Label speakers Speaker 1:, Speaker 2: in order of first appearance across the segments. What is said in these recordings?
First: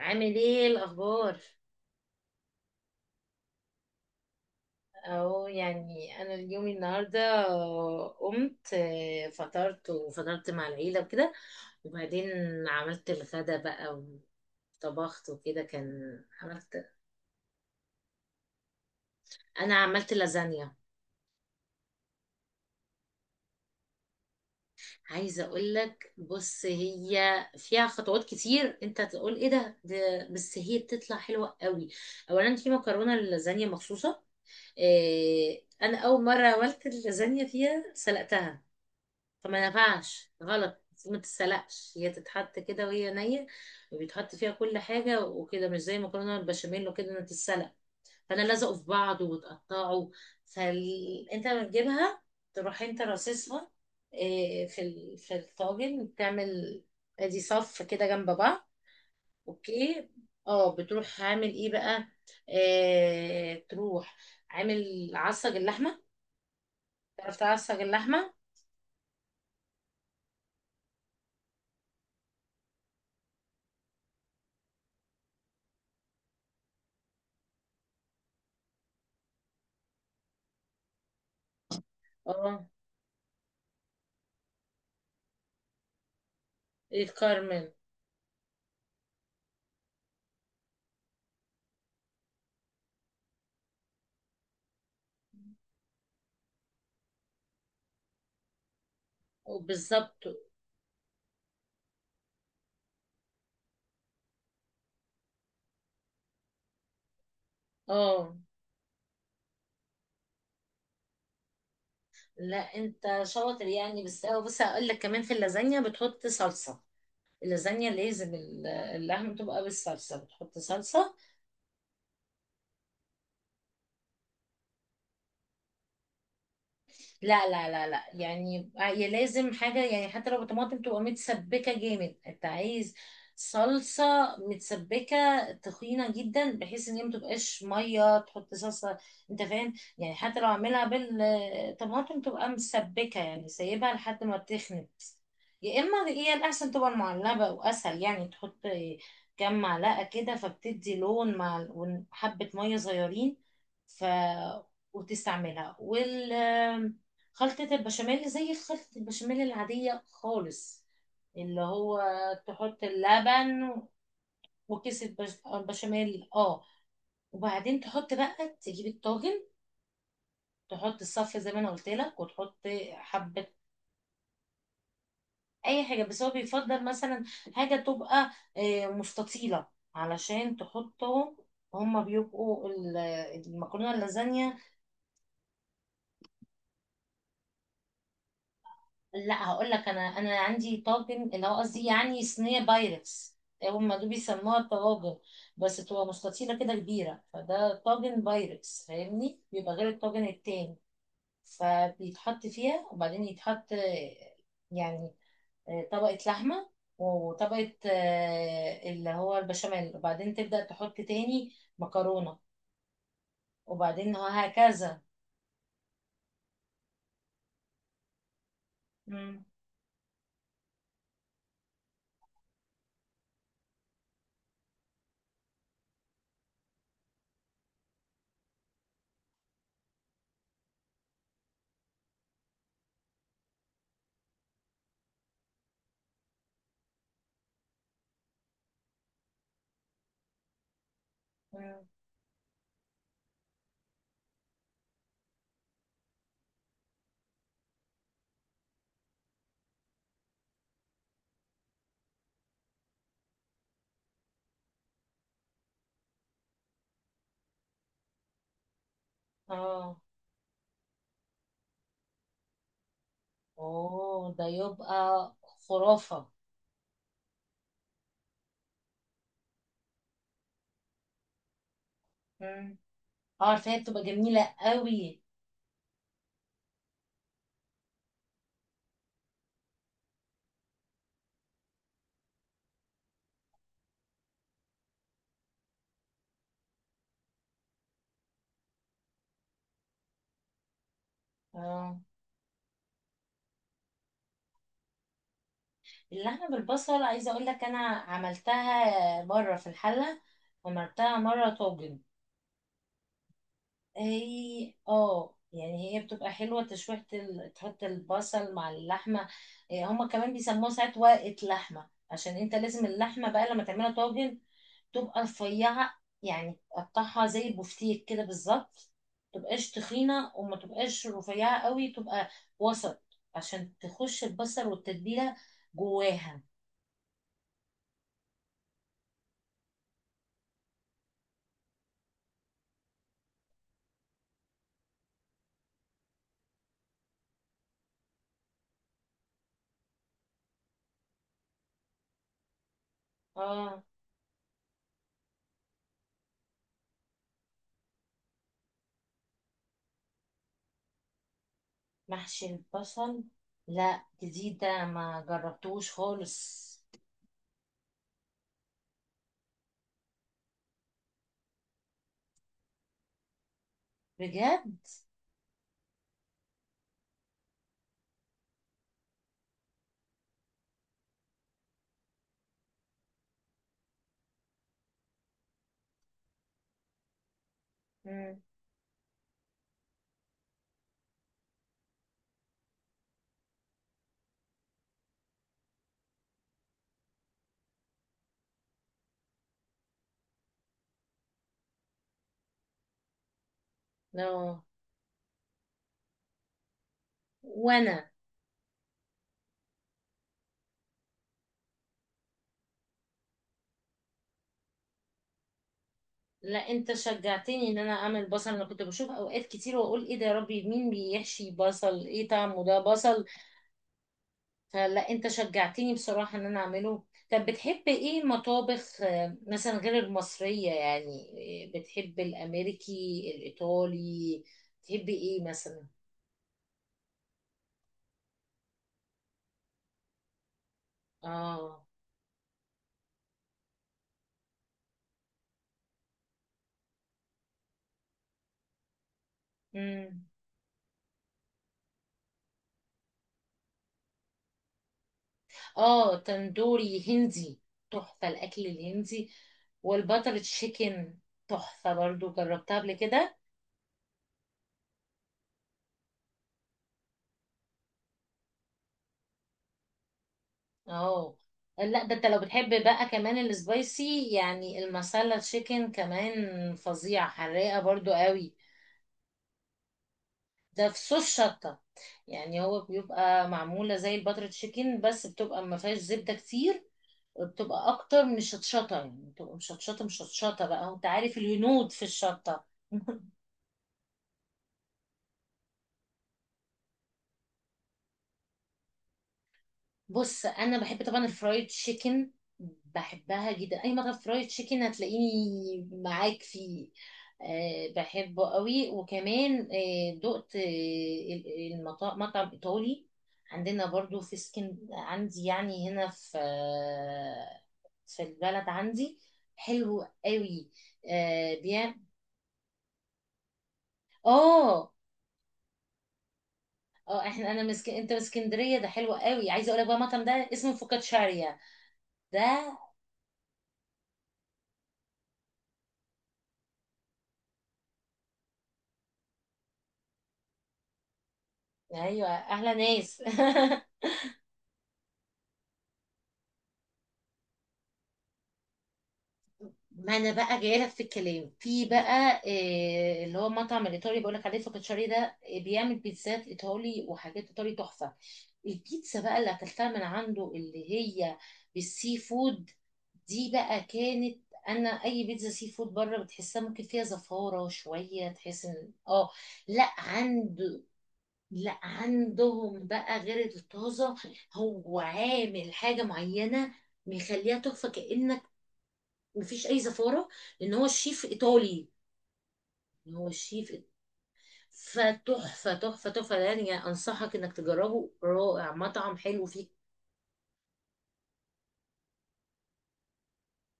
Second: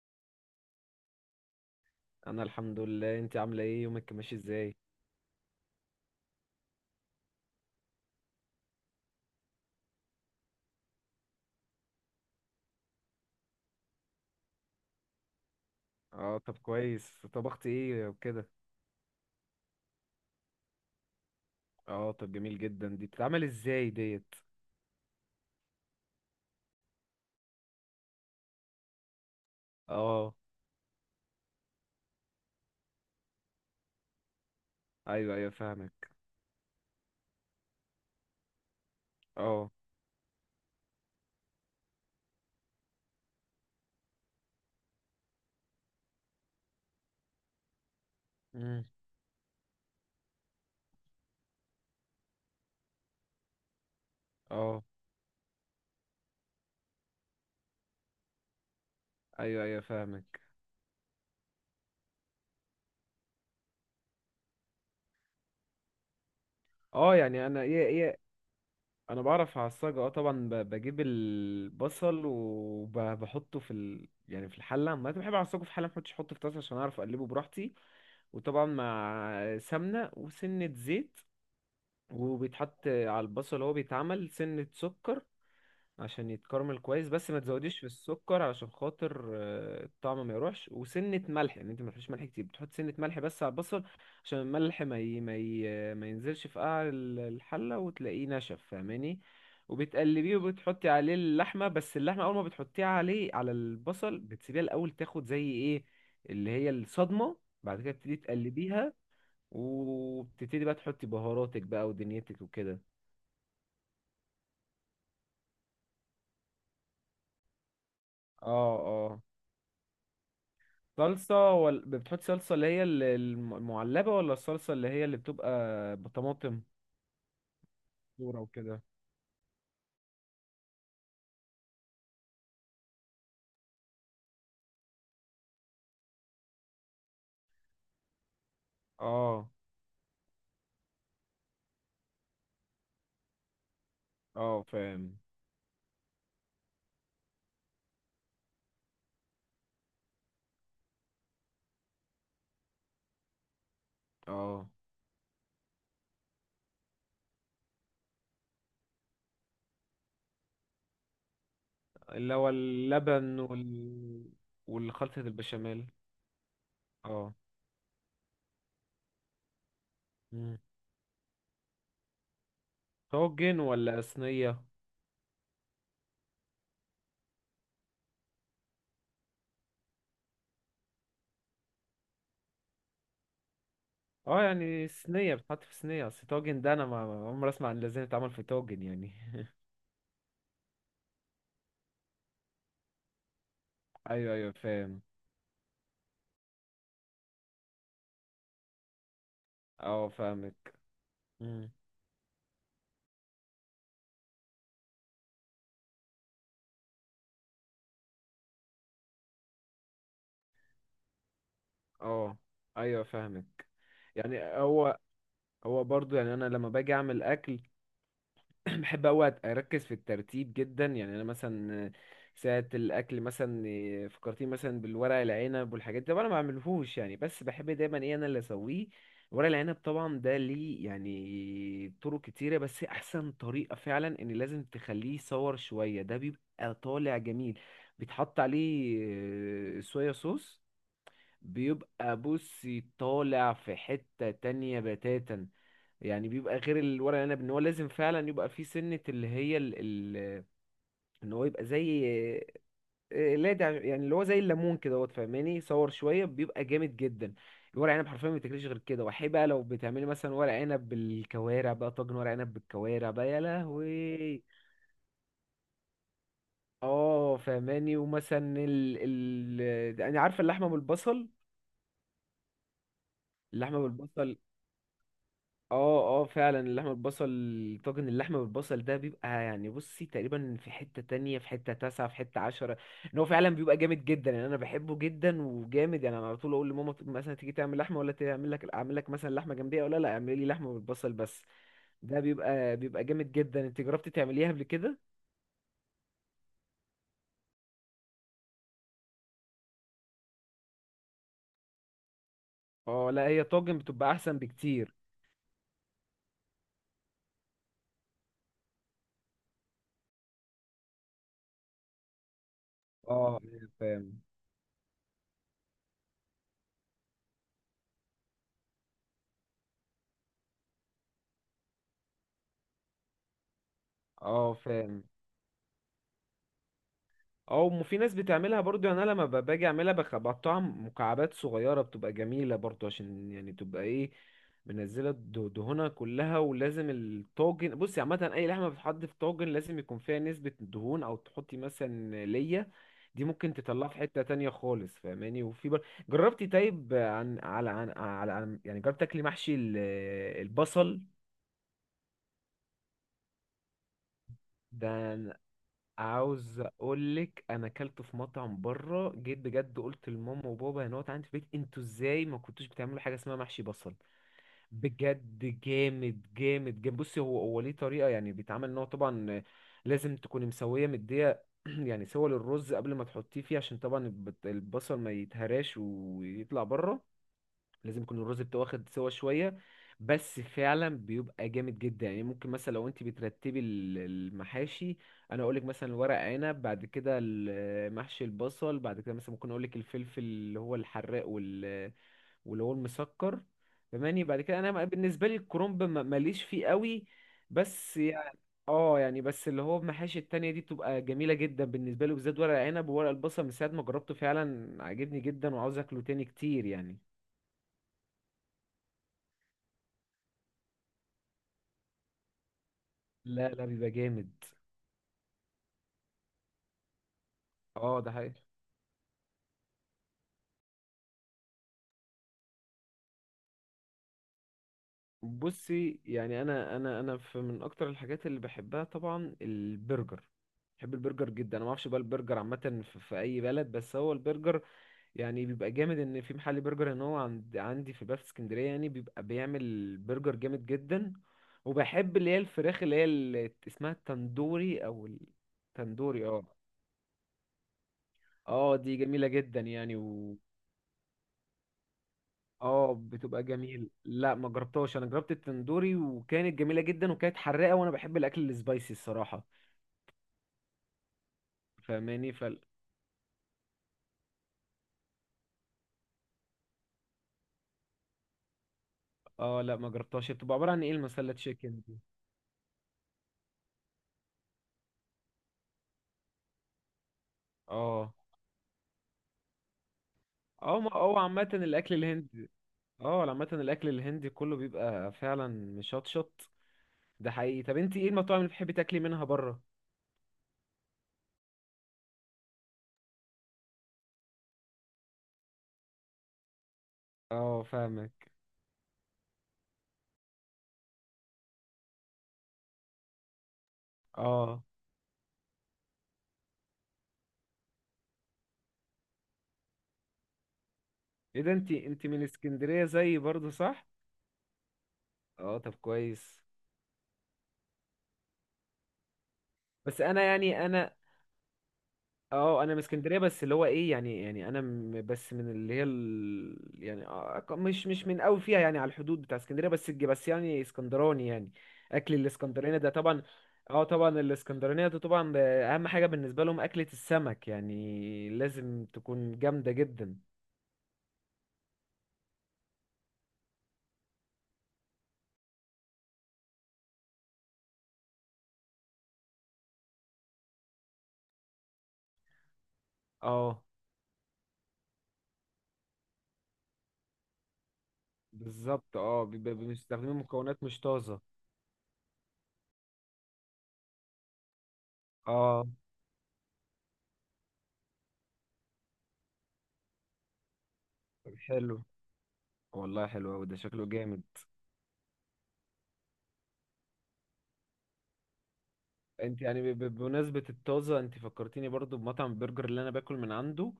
Speaker 1: عامل ايه الاخبار؟
Speaker 2: انا الحمد لله. انت عامله ايه؟ يومك ماشي ازاي؟
Speaker 1: اهو يعني انا اليوم النهارده قمت، فطرت وفطرت مع العيله وكده، وبعدين عملت الغدا بقى وطبخت وكده كان.
Speaker 2: اه، طب
Speaker 1: عملت
Speaker 2: كويس. طبخت ايه وكده؟
Speaker 1: عملت لازانيا.
Speaker 2: اه، طب جميل جدا. دي بتتعمل ازاي ديت؟
Speaker 1: عايزه اقول لك، بص هي فيها خطوات كتير، انت تقول ايه ده،
Speaker 2: اه.
Speaker 1: بس هي بتطلع حلوه قوي. اولا في مكرونه للازانيا مخصوصه.
Speaker 2: ايوه ايوه،
Speaker 1: انا
Speaker 2: فاهمك.
Speaker 1: اول مره عملت اللازانيا فيها سلقتها، فما
Speaker 2: اه.
Speaker 1: ينفعش غلط. المفروض ما تتسلقش، هي تتحط كده وهي نية، وبيتحط فيها كل حاجة وكده، مش زي المكرونة البشاميل وكده انها تتسلق، فانا لازقوا في
Speaker 2: امم.
Speaker 1: بعض وتقطعوا. فانت لما تجيبها تروح انت راصصها،
Speaker 2: اه.
Speaker 1: في الطاجن، تعمل ادي صف كده جنب بعض.
Speaker 2: ايوه ايوه،
Speaker 1: اوكي.
Speaker 2: فاهمك.
Speaker 1: اه بتروح عامل ايه بقى؟ تروح عامل عصج اللحمه،
Speaker 2: اه
Speaker 1: تعرف
Speaker 2: يعني انا
Speaker 1: تعصج
Speaker 2: ايه؟
Speaker 1: اللحمه؟
Speaker 2: انا بعرف اعصجها. اه، طبعا بجيب البصل وبحطه يعني في الحله. ما أنا بحب اعصجه في حله، ما بحطش، احطه في طاسه عشان اعرف اقلبه براحتي. وطبعا مع سمنه وسنه زيت،
Speaker 1: اه،
Speaker 2: وبيتحط على البصل. هو بيتعمل سنة سكر عشان يتكرمل كويس، بس ما
Speaker 1: يتكرمل،
Speaker 2: تزوديش في السكر علشان خاطر الطعم ما يروحش. وسنة ملح، يعني انت ما تحطش ملح كتير، بتحط سنة ملح بس على البصل عشان الملح ما ينزلش في قاع الحلة وتلاقيه نشف، فاهماني؟
Speaker 1: بالظبط،
Speaker 2: وبتقلبيه وبتحطي عليه اللحمة. بس اللحمة أول ما بتحطيها عليه على البصل بتسيبيها الأول تاخد زي إيه، اللي هي الصدمة. بعد كده بتبتدي
Speaker 1: اه.
Speaker 2: تقلبيها، وبتبتدي بقى تحطي بهاراتك بقى ودنيتك
Speaker 1: لا
Speaker 2: وكده.
Speaker 1: انت شاطر يعني، بس اه بص هقول لك، كمان في اللازانيا بتحط صلصه. اللازانيا لازم
Speaker 2: اه، اه.
Speaker 1: اللحمه تبقى بالصلصه، بتحط صلصه.
Speaker 2: صلصة ولا بتحط صلصة اللي هي المعلبة، ولا الصلصة اللي هي اللي بتبقى بطماطم،
Speaker 1: لا لا لا لا،
Speaker 2: صورة
Speaker 1: يعني
Speaker 2: وكده؟
Speaker 1: هي لازم حاجة، يعني حتى لو طماطم تبقى متسبكة جامد، انت عايز صلصة متسبكة تخينة جدا، بحيث ان هي متبقاش مية. تحط صلصة، انت
Speaker 2: اه،
Speaker 1: فاهم؟ يعني حتى لو عاملها بالطماطم تبقى مسبكة، يعني سايبها لحد ما
Speaker 2: اه،
Speaker 1: تخنت.
Speaker 2: فاهم.
Speaker 1: يا اما هي الاحسن تبقى المعلبة واسهل، يعني تحط كام معلقة كده فبتدي لون، مع وحبة مية صغيرين. ف،
Speaker 2: اه،
Speaker 1: وتستعملها. وال، خلطة البشاميل زي خلطة البشاميل العادية خالص، اللي هو
Speaker 2: اللي هو
Speaker 1: تحط
Speaker 2: اللبن
Speaker 1: اللبن وكيس
Speaker 2: والخلطة البشاميل.
Speaker 1: البشاميل، اه.
Speaker 2: اه.
Speaker 1: وبعدين تحط بقى، تجيب الطاجن،
Speaker 2: مم.
Speaker 1: تحط الصف زي ما انا قلت لك، وتحط حبة.
Speaker 2: طاجن ولا صينية؟
Speaker 1: اي حاجة، بس هو بيفضل مثلا حاجة تبقى مستطيلة، علشان تحطهم، هما المكرونة
Speaker 2: اه،
Speaker 1: اللازانيا.
Speaker 2: يعني صينية. بتحط في صينية، اصل طاجن ده انا ما عمري اسمع ان لازم يتعمل في طاجن يعني
Speaker 1: لا هقول لك، انا عندي طاجن، اللي هو قصدي يعني صينيه بايركس، هم دول
Speaker 2: ايوه ايوه،
Speaker 1: بيسموها
Speaker 2: فاهم.
Speaker 1: طواجن، بس تبقى مستطيله كده كبيره، فده طاجن بايركس فاهمني، بيبقى غير
Speaker 2: اه،
Speaker 1: الطاجن
Speaker 2: فاهمك.
Speaker 1: التاني.
Speaker 2: مم.
Speaker 1: فبيتحط فيها وبعدين يتحط يعني طبقه لحمه، وطبقه اللي هو البشاميل، وبعدين تبدا تحط تاني
Speaker 2: اه،
Speaker 1: مكرونه،
Speaker 2: ايوه، فاهمك.
Speaker 1: وبعدين
Speaker 2: يعني هو
Speaker 1: وهكذا.
Speaker 2: هو برضو، يعني انا لما باجي اعمل اكل بحب اوي
Speaker 1: مم.
Speaker 2: اركز في الترتيب جدا. يعني انا مثلا ساعة الاكل، مثلا إيه، فكرتني مثلا بالورق العنب والحاجات دي. طبعا أنا ما بعملهوش يعني، بس بحب دايما ايه انا اللي اسويه. ورق العنب طبعا ده ليه يعني طرق كتيرة، بس احسن طريقة فعلا ان لازم تخليه يصور شوية. ده بيبقى طالع جميل، بيتحط عليه صويا صوص.
Speaker 1: مم.
Speaker 2: بيبقى بصي طالع في حتة تانية بتاتا. يعني بيبقى غير الورق العنب ان هو لازم فعلا يبقى فيه سنة اللي هي ال... ان هو يبقى زي إيه، لا ده يعني اللي هو زي الليمون كده، هو فاهماني؟ صور شوية بيبقى جامد جدا. الورق عنب حرفيا ما بتاكلش غير كده. وحي بقى لو
Speaker 1: اه،
Speaker 2: بتعملي مثلا ورق عنب بالكوارع بقى، طاجن ورق عنب بالكوارع بقى، يا
Speaker 1: اوه
Speaker 2: لهوي.
Speaker 1: ده يبقى خرافه.
Speaker 2: اه، فاهماني؟ ومثلا انا عارفة اللحمة بالبصل.
Speaker 1: اه عارفاها،
Speaker 2: اللحمة
Speaker 1: بتبقى
Speaker 2: بالبصل.
Speaker 1: جميلة قوي.
Speaker 2: اه، اه فعلا، اللحمة بالبصل. طاجن اللحمة بالبصل ده بيبقى، يعني بصي، تقريبا في حتة تانية، في حتة تاسعة، في حتة عشرة. ان هو فعلا بيبقى جامد جدا، يعني انا بحبه جدا وجامد. يعني انا على طول اقول لماما، مثلا تيجي تعمل لحمة، ولا تعمل لك، اعمل لك مثلا لحمة جنبية ولا لا، اعملي لي لحمة بالبصل بس.
Speaker 1: اه،
Speaker 2: ده بيبقى جامد جدا. انت جربتي تعمليها قبل كده؟
Speaker 1: اللحمة بالبصل عايزة اقول لك، انا عملتها بره في الحلة، وعملتها مرة طاجن.
Speaker 2: اه، لا، هي طاجن بتبقى احسن
Speaker 1: هي
Speaker 2: بكتير.
Speaker 1: اه يعني هي بتبقى حلوة، تشويحة ال... تحط البصل مع اللحمة. هما كمان بيسموها ساعات ورقة لحمة، عشان انت لازم اللحمة
Speaker 2: اه،
Speaker 1: بقى لما تعملها
Speaker 2: فاهم.
Speaker 1: طاجن تبقى رفيعة، يعني تقطعها زي البفتيك كده بالظبط، متبقاش تخينة، وما تبقاش رفيعة قوي، تبقى وسط، عشان تخش
Speaker 2: اه،
Speaker 1: البصل
Speaker 2: فاهم.
Speaker 1: والتتبيلة جواها.
Speaker 2: او في ناس بتعملها برضو. يعني انا لما باجي اعملها بقطعها مكعبات صغيره، بتبقى جميله برضو، عشان يعني تبقى ايه، منزله دهونها كلها. ولازم الطاجن، بصي، عامه اي لحمه بتتحط في طاجن لازم يكون فيها نسبه دهون، او تحطي مثلا ليا دي، ممكن
Speaker 1: اه
Speaker 2: تطلعها في حته تانية خالص، فاهماني؟ جربتي طيب، يعني جربت تاكلي محشي البصل
Speaker 1: محشي البصل؟ لا جديدة،
Speaker 2: ده؟
Speaker 1: ما جربتوش خالص.
Speaker 2: عاوز اقول لك، انا اكلته في مطعم بره، جيت بجد قلت لماما وبابا هنا عندي في البيت: انتوا ازاي ما كنتوش بتعملوا حاجه اسمها محشي بصل؟
Speaker 1: بجد؟
Speaker 2: بجد جامد جامد جامد. بصي، هو ليه طريقه يعني بيتعمل، ان هو طبعا لازم تكوني مسويه مديه يعني سوى للرز قبل ما تحطيه فيه، عشان طبعا البصل ما يتهراش ويطلع بره. لازم يكون الرز بتاعه واخد سوا شويه. بس فعلا بيبقى جامد جدا. يعني ممكن مثلا لو انت بترتبي المحاشي، انا اقولك مثلا ورق عنب، بعد كده محشي البصل، بعد كده مثلا ممكن اقولك الفلفل اللي هو الحراق واللي هو المسكر. فماني بعد كده
Speaker 1: اه
Speaker 2: انا بالنسبه لي الكرنب ماليش فيه قوي. بس
Speaker 1: وانا.
Speaker 2: يعني، اه يعني بس اللي هو المحاشي التانية دي بتبقى جميلة جدا بالنسبة لي بالذات، ورق عنب وورق البصل من ساعة ما جربته فعلا عجبني جدا وعاوز اكله تاني
Speaker 1: لا
Speaker 2: كتير
Speaker 1: انت
Speaker 2: يعني.
Speaker 1: شجعتني ان انا اعمل بصل، انا كنت بشوف اوقات كتير واقول ايه ده يا ربي، مين بيحشي بصل، ايه طعمه ده بصل؟
Speaker 2: لا لا، بيبقى جامد.
Speaker 1: فلا انت شجعتني بصراحة ان انا اعمله. طب بتحب
Speaker 2: اه، ده
Speaker 1: ايه
Speaker 2: حقيقي.
Speaker 1: مطابخ، مثلا غير المصرية يعني؟ بتحب الامريكي، الايطالي، بتحب ايه مثلا؟
Speaker 2: بصي، يعني انا في من اكتر الحاجات اللي بحبها طبعا البرجر. بحب البرجر جدا. انا ما
Speaker 1: اه،
Speaker 2: اعرفش بقى البرجر عامه في اي بلد، بس هو البرجر يعني بيبقى جامد. ان في محل برجر ان هو عندي في البلد في اسكندريه، يعني بيبقى بيعمل
Speaker 1: امم،
Speaker 2: برجر جامد جدا. وبحب اللي هي الفراخ اللي هي اللي اسمها التندوري، او
Speaker 1: اه
Speaker 2: التندوري، اه.
Speaker 1: تندوري هندي، تحفة الاكل
Speaker 2: اه، دي جميله
Speaker 1: الهندي.
Speaker 2: جدا يعني.
Speaker 1: والبتر تشيكن تحفة برضو، جربتها قبل
Speaker 2: اه،
Speaker 1: كده.
Speaker 2: بتبقى جميل. لا ما جربتهاش. انا جربت التندوري وكانت جميله جدا وكانت حراقه، وانا بحب الاكل السبايسي الصراحه،
Speaker 1: اه لا ده انت
Speaker 2: فاهماني؟
Speaker 1: لو بتحب بقى كمان السبايسي، يعني المسالة تشيكن كمان فظيعة، حراقة برضو قوي.
Speaker 2: اه لا ما جربتهاش. بتبقى عباره عن
Speaker 1: ده
Speaker 2: ايه
Speaker 1: في صوص
Speaker 2: المسله
Speaker 1: شطة،
Speaker 2: تشيكن دي؟
Speaker 1: يعني هو بيبقى معمولة زي الباتر تشيكن، بس بتبقى ما فيهاش زبدة كتير، وبتبقى
Speaker 2: اه،
Speaker 1: اكتر من الشطشطة، يعني بتبقى مشطشطة مشطشطة
Speaker 2: اه، ما
Speaker 1: بقى، وانت
Speaker 2: هو
Speaker 1: عارف
Speaker 2: عامه
Speaker 1: الهنود
Speaker 2: الاكل
Speaker 1: في
Speaker 2: الهندي،
Speaker 1: الشطة.
Speaker 2: اه. عامه الاكل الهندي كله بيبقى فعلا مشطشط، ده حقيقي. طب انت ايه المطاعم اللي بتحبي تاكلي منها بره؟
Speaker 1: بص انا بحب طبعا الفرايد تشيكن، بحبها جدا، اي مطعم فرايد تشيكن هتلاقيني معاك فيه.
Speaker 2: اه،
Speaker 1: أه
Speaker 2: فاهمك.
Speaker 1: بحبه قوي. وكمان أه دقت المطعم، مطعم ايطالي عندنا برضو في
Speaker 2: اه،
Speaker 1: سكن عندي، يعني هنا في في البلد عندي، حلو قوي،
Speaker 2: ايه ده؟
Speaker 1: أه
Speaker 2: انت
Speaker 1: بيعمل
Speaker 2: انت من اسكندريه زيي برضو، صح؟
Speaker 1: اه
Speaker 2: اه، طب كويس.
Speaker 1: اه احنا انت من اسكندريه؟ ده حلو قوي. عايزه اقول لك بقى،
Speaker 2: بس انا
Speaker 1: المطعم ده
Speaker 2: يعني
Speaker 1: اسمه
Speaker 2: انا،
Speaker 1: فوكاتشاريا ده.
Speaker 2: اه انا من اسكندريه، بس اللي هو ايه يعني انا بس من اللي هي يعني مش من قوي فيها، يعني على الحدود بتاع اسكندريه، بس بس يعني اسكندراني يعني، اكل
Speaker 1: ايوه احلى
Speaker 2: الاسكندراني ده
Speaker 1: ناس.
Speaker 2: طبعا. اه، طبعا الاسكندرانيه ده طبعا اهم حاجه بالنسبه لهم اكله السمك، يعني لازم تكون جامده
Speaker 1: ما
Speaker 2: جدا.
Speaker 1: انا بقى جايه لك في الكلام في بقى، اللي هو مطعم الايطالي بقول لك عليه فوكاتشاري ده، بيعمل بيتزات ايطالي وحاجات ايطالي تحفه. البيتزا بقى اللي اكلتها من عنده، اللي هي بالسي فود، دي
Speaker 2: اه
Speaker 1: بقى كانت، انا اي بيتزا سي فود بره بتحسها ممكن فيها زفاره شويه، تحس ان
Speaker 2: بالظبط، اه
Speaker 1: اه. لا
Speaker 2: بيستخدموا مكونات مش
Speaker 1: عنده،
Speaker 2: طازه.
Speaker 1: لا عندهم بقى غير الطازة. هو
Speaker 2: اه،
Speaker 1: عامل حاجة معينة مخليها تحفة، كأنك مفيش أي زفارة، لأن هو الشيف
Speaker 2: طب حلو.
Speaker 1: إيطالي.
Speaker 2: والله
Speaker 1: هو
Speaker 2: حلو أوي، ده
Speaker 1: الشيف إيط-
Speaker 2: شكله جامد.
Speaker 1: فتحفة تحفة تحفة، يعني أنصحك إنك تجربه، رائع مطعم
Speaker 2: انت
Speaker 1: حلو
Speaker 2: يعني،
Speaker 1: فيه.
Speaker 2: بمناسبة الطازة، انت فكرتيني برضو بمطعم البرجر اللي انا باكل من عنده.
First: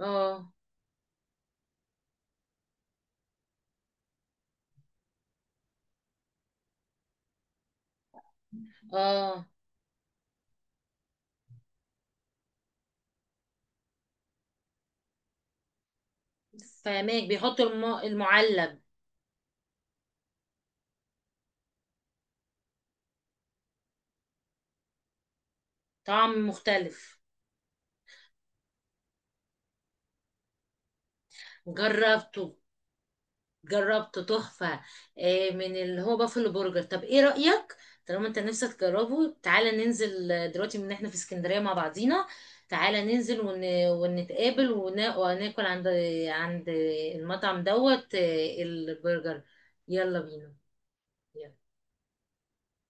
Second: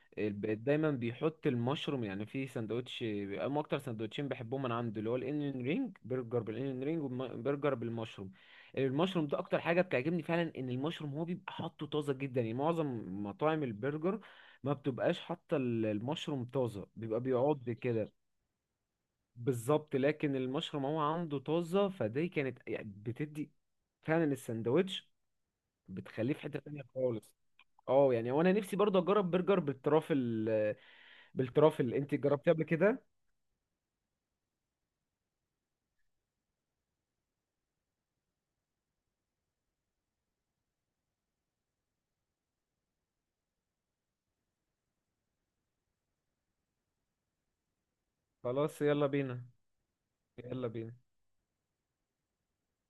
Speaker 1: آه،
Speaker 2: دايما بيحط المشروم يعني في سندوتش. هم اكتر سندوتشين بحبهم من عنده اللي هو الانيون رينج، برجر بالانيون رينج وبرجر بالمشروم. المشروم ده
Speaker 1: آه،
Speaker 2: اكتر حاجة بتعجبني، فعلا ان المشروم هو بيبقى حاطه طازة جدا. يعني معظم مطاعم البرجر ما بتبقاش حاطة المشروم طازة، بيبقى
Speaker 1: فهماك بيحط
Speaker 2: بيعض كده.
Speaker 1: المعلب.
Speaker 2: بالظبط، لكن المشروم هو عنده طازة، فدي كانت يعني بتدي فعلا السندوتش، بتخليه في
Speaker 1: طعم
Speaker 2: حتة تانية
Speaker 1: مختلف.
Speaker 2: خالص. اه يعني وانا نفسي برضه اجرب برجر بالترافل. بالترافل انت
Speaker 1: جربته،
Speaker 2: جربتيه قبل كده؟
Speaker 1: جربته تحفة، من اللي هو بافلو برجر. طب ايه رأيك، طالما انت نفسك تجربه، تعالى ننزل، دلوقتي من احنا في اسكندرية مع بعضينا، تعالى ننزل ونتقابل وناكل عند، عند المطعم دوت،
Speaker 2: خلاص، يلا
Speaker 1: البرجر.
Speaker 2: بينا.
Speaker 1: يلا بينا.
Speaker 2: يلا بينا.